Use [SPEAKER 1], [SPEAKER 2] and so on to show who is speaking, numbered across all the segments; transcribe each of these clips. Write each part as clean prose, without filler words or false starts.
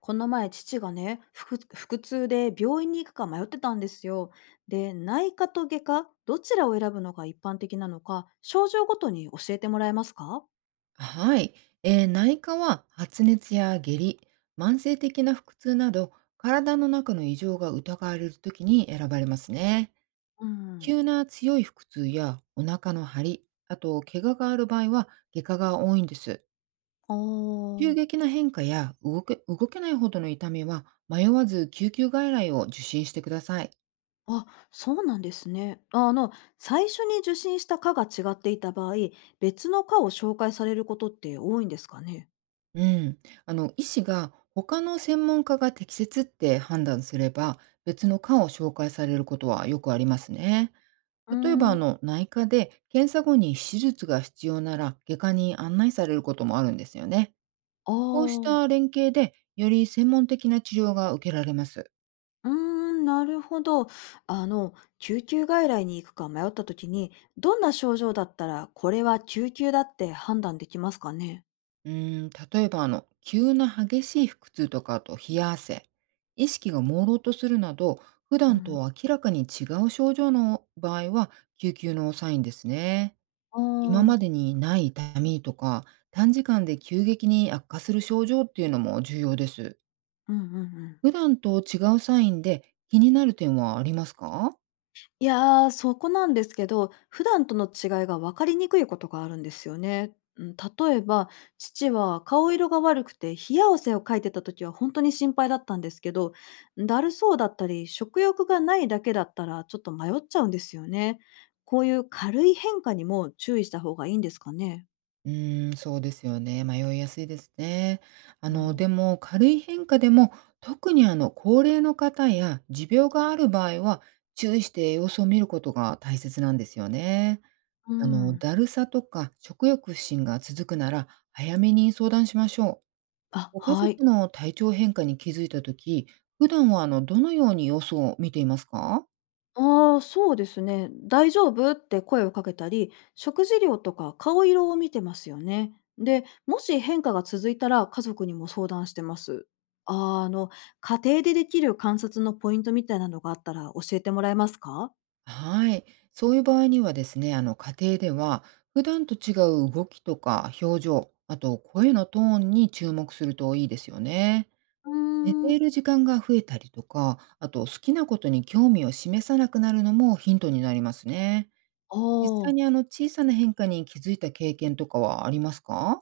[SPEAKER 1] この前、父がね、腹痛で病院に行くか迷ってたんですよ。で、内科と外科、どちらを選ぶのが一般的なのか、症状ごとに教えてもらえますか？
[SPEAKER 2] はい、内科は発熱や下痢、慢性的な腹痛など体の中の異常が疑われるときに選ばれますね。
[SPEAKER 1] うん、
[SPEAKER 2] 急な強い腹痛やお腹の張り、あと怪我がある場合は外科が多いんです。
[SPEAKER 1] あ
[SPEAKER 2] 急
[SPEAKER 1] ー
[SPEAKER 2] 激な変化や動けないほどの痛みは迷わず救急外来を受診してください。
[SPEAKER 1] あ、そうなんですね。あの、最初に受診した科が違っていた場合、別の科を紹介されることって多いんですかね？
[SPEAKER 2] うん、医師が他の専門家が適切って判断すれば別の科を紹介されることはよくありますね。
[SPEAKER 1] うー
[SPEAKER 2] 例えば
[SPEAKER 1] ん、
[SPEAKER 2] 内科で検査後に手術が必要なら外科に案内されることもあるんですよね。
[SPEAKER 1] あ
[SPEAKER 2] こうし
[SPEAKER 1] あ
[SPEAKER 2] た
[SPEAKER 1] ー。
[SPEAKER 2] 連携でより専門的な治療が受けられます。
[SPEAKER 1] うーん、なるほど。あの、救急外来に行くか迷った時に、どんな症状だったら、これは救急だって判断できますかね？
[SPEAKER 2] うーん、例えば急な激しい腹痛とか、あと冷や汗、意識が朦朧とするなど、普
[SPEAKER 1] う
[SPEAKER 2] 段
[SPEAKER 1] ん、
[SPEAKER 2] と明らかに違う症状の場合は救急のサインですね。
[SPEAKER 1] ああ、
[SPEAKER 2] 今
[SPEAKER 1] う
[SPEAKER 2] ま
[SPEAKER 1] ん
[SPEAKER 2] でにない痛みとか短時間で急激に悪化する症状っていうのも重要です。
[SPEAKER 1] うんうん。
[SPEAKER 2] 普段と違うサインで気になる点はありますか？
[SPEAKER 1] いやー、そこなんですけど、普段との違いが分かりにくいことがあるんですよね。うん、例えば、父は顔色が悪くて冷や汗をかいてた時は本当に心配だったんですけど、だるそうだったり、食欲がないだけだったらちょっと迷っちゃうんですよね。こういう軽い変化にも注意した方がいいんですかね？
[SPEAKER 2] うーん、そうですよね。迷いやすいですね。
[SPEAKER 1] うん。
[SPEAKER 2] でも軽い変化でも、特に高齢の方や持病がある場合は、注意して様子を見ることが大切なんですよね。
[SPEAKER 1] うん。
[SPEAKER 2] だるさとか食欲不振が続くなら、早めに相談しましょ
[SPEAKER 1] あ、
[SPEAKER 2] う。ご家
[SPEAKER 1] はい。
[SPEAKER 2] 族の体調変化に気づいた時、普段はどのように様子を見ていますか？
[SPEAKER 1] ああ、そうですね。大丈夫って声をかけたり、食事量とか顔色を見てますよね。で、もし変化が続いたら家族にも相談してます。あー、あの、家庭でできる観察のポイントみたいなのがあったら教えてもらえますか？
[SPEAKER 2] はい。そういう場合にはですね、家庭では普段と違う動きとか表情、あと声のトーンに注目するといいですよね。
[SPEAKER 1] うー
[SPEAKER 2] 寝て
[SPEAKER 1] ん、
[SPEAKER 2] いる時間が増えたりとか、あと好きなことに興味を示さなくなるのもヒントになりますね。
[SPEAKER 1] あ
[SPEAKER 2] 実際
[SPEAKER 1] あー。
[SPEAKER 2] に小さな変化に気づいた経験とかはありますか？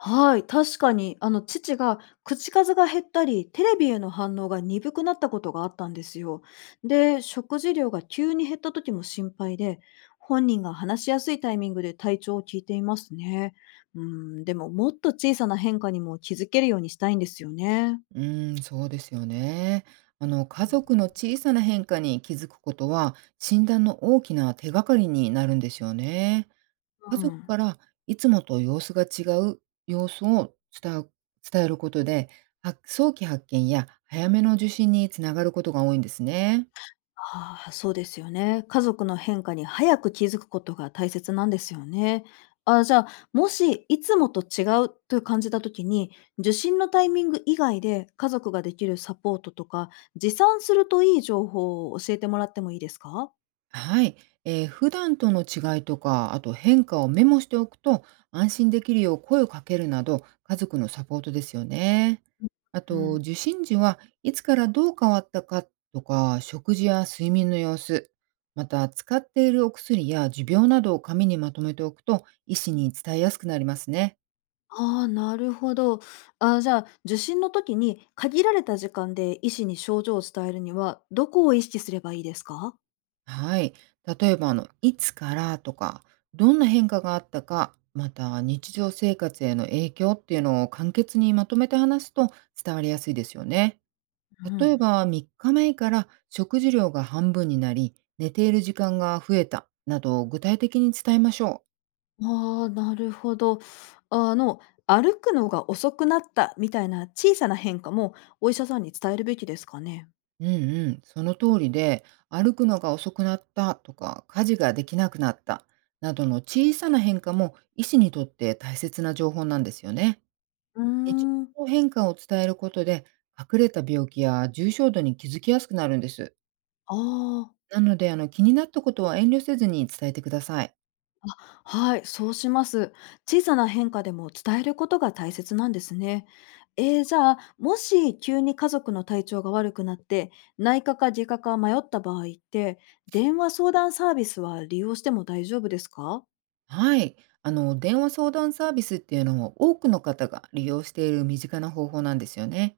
[SPEAKER 1] はい、確かに、あの、父が口数が減ったり、テレビへの反応が鈍くなったことがあったんですよ。で、食事量が急に減った時も心配で、本人が話しやすいタイミングで体調を聞いていますね。うん、でももっと小さな変化にも気づけるようにしたいんですよね。
[SPEAKER 2] うーん、そうですよね。家族の小さな変化に気づくことは診断の大きな手がかりになるんですよね。家
[SPEAKER 1] う
[SPEAKER 2] 族
[SPEAKER 1] ん。
[SPEAKER 2] からいつもと様子が違う様子を伝う伝えることで、は早期発見や早めの受診につながることが多いんですね。
[SPEAKER 1] ああ、そうですよね。家族の変化に早く気づくことが大切なんですよね。あ、じゃあ、もしいつもと違うと感じた時に、受診のタイミング以外で家族ができるサポートとか、持参するといい情報を教えてもらってもいいですか？
[SPEAKER 2] はい、普段との違いとか、あと変化をメモしておくと、安心できるよう声をかけるなど、家族のサポートですよね。あ
[SPEAKER 1] う
[SPEAKER 2] と、
[SPEAKER 1] ん、
[SPEAKER 2] 受診時はいつからどう変わったかとか、食事や睡眠の様子、また使っているお薬や持病などを紙にまとめておくと、医師に伝えやすくなりますね。
[SPEAKER 1] ああ、なるほど。あ、じゃあ、受診の時に限られた時間で医師に症状を伝えるには、どこを意識すればいいですか？
[SPEAKER 2] はい。例えば、いつからとか、どんな変化があったか、また日常生活への影響っていうのを簡潔にまとめて話すと伝わりやすいですよね。
[SPEAKER 1] う
[SPEAKER 2] 例え
[SPEAKER 1] ん、
[SPEAKER 2] ば、3日前から食事量が半分になり、寝ている時間が増えたなど、具体的に伝えましょう。
[SPEAKER 1] ああ、なるほど。あの、歩くのが遅くなったみたいな小さな変化も、お医者さんに伝えるべきですかね？
[SPEAKER 2] うんうん、その通りで、歩くのが遅くなったとか、家事ができなくなったなどの小さな変化も医師にとって大切な情報なんですよね。
[SPEAKER 1] うー
[SPEAKER 2] 日
[SPEAKER 1] ん。
[SPEAKER 2] 常の変化を伝えることで、隠れた病気や重症度に気づきやすくなるんです。
[SPEAKER 1] ああ、
[SPEAKER 2] なので、気になったことは遠慮せずに伝えてください。
[SPEAKER 1] はい、そうします。小さな変化でも伝えることが大切なんですね。えー、じゃあ、もし急に家族の体調が悪くなって、内科か外科か迷った場合って、電話相談サービスは利用しても大丈夫ですか？
[SPEAKER 2] はい。電話相談サービスっていうのも多くの方が利用している身近な方法なんですよね。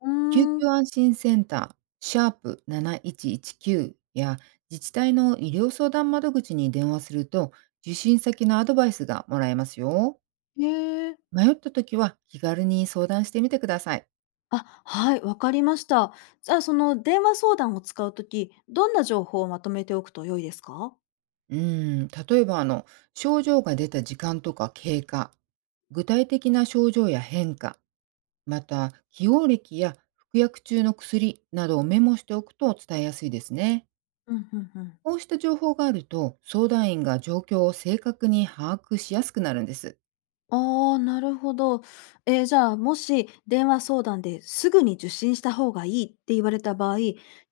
[SPEAKER 1] う
[SPEAKER 2] 救
[SPEAKER 1] ーん。
[SPEAKER 2] 急安心センター、シャープ7119や自治体の医療相談窓口に電話すると、受診先のアドバイスがもらえますよ。
[SPEAKER 1] へえ。
[SPEAKER 2] 迷った時は気軽に相談してみてください。
[SPEAKER 1] あ、はい、わかりました。じゃあ、その電話相談を使うとき、どんな情報をまとめておくと良いですか？
[SPEAKER 2] うーん、例えば症状が出た時間とか経過、具体的な症状や変化、また起用歴や服薬中の薬などをメモしておくと伝えやすいですね。
[SPEAKER 1] うんうんうん。
[SPEAKER 2] こうした情報があると、相談員が状況を正確に把握しやすくなるんです。
[SPEAKER 1] ああ、なるほど。えー、じゃあ、もし電話相談ですぐに受診した方がいいって言われた場合、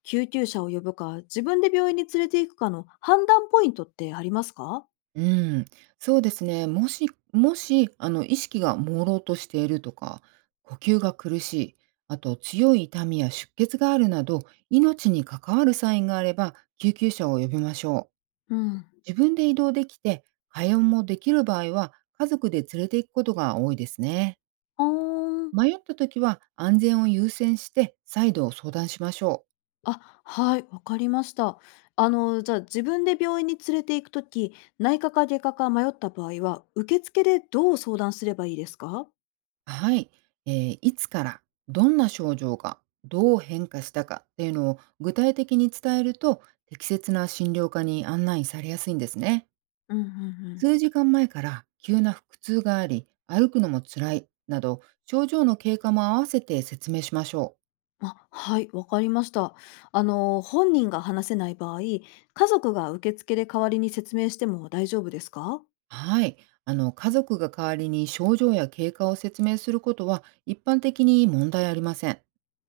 [SPEAKER 1] 救急車を呼ぶか、自分で病院に連れて行くかの判断ポイントってありますか？
[SPEAKER 2] うん、そうですね。もし、意識が朦朧としているとか、呼吸が苦しい、あと強い痛みや出血があるなど、命に関わるサインがあれば、救急車を呼びましょう。
[SPEAKER 1] うん。
[SPEAKER 2] 自分で移動できて、会話もできる場合は、家族で連れて行くことが多いですね。
[SPEAKER 1] ああー、
[SPEAKER 2] 迷った時は、安全を優先して、再度相談しましょう。
[SPEAKER 1] あ、はい、わかりました。あの、じゃあ自分で病院に連れて行くとき、内科か外科か迷った場合は、受付でどう相談すればいいですか？
[SPEAKER 2] はい、いつからどんな症状がどう変化したかっていうのを具体的に伝えると適切な診療科に案内されやすいんですね。
[SPEAKER 1] うんうんうん、
[SPEAKER 2] 数時間前から急な腹痛があり歩くのも辛いなど症状の経過も合わせて説明しましょう。
[SPEAKER 1] あ、はい、わかりました。あの、本人が話せない場合、家族が受付で代わりに説明しても大丈夫ですか？
[SPEAKER 2] はい、家族が代わりに症状や経過を説明することは一般的に問題ありません。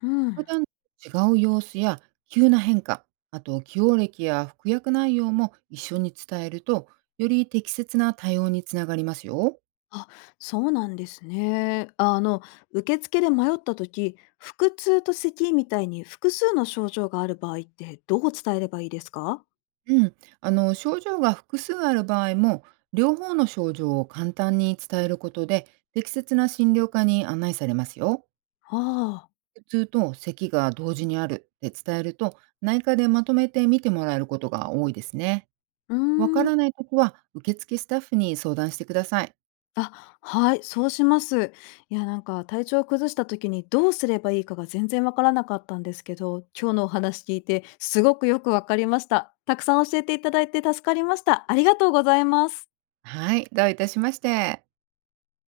[SPEAKER 1] う
[SPEAKER 2] 普
[SPEAKER 1] ん、
[SPEAKER 2] 段と違う様子や急な変化、あと起用歴や服薬内容も一緒に伝えると、より適切な対応につながりますよ。
[SPEAKER 1] あ、そうなんですね。あの、受付で迷ったとき、腹痛と咳みたいに複数の症状がある場合ってどう伝えればいいですか？
[SPEAKER 2] うん、症状が複数ある場合も、両方の症状を簡単に伝えることで、適切な診療科に案内されますよ。
[SPEAKER 1] ああ。
[SPEAKER 2] 普通と咳が同時にあるって伝えると、内科でまとめて見てもらえることが多いですね。
[SPEAKER 1] うー
[SPEAKER 2] わから
[SPEAKER 1] ん。
[SPEAKER 2] ないときは、受付スタッフに相談してください。
[SPEAKER 1] あ、はい、そうします。いや、なんか体調を崩した時にどうすればいいかが全然わからなかったんですけど、今日のお話聞いてすごくよくわかりました。たくさん教えていただいて助かりました。ありがとうございます。
[SPEAKER 2] はい、どういたしまして。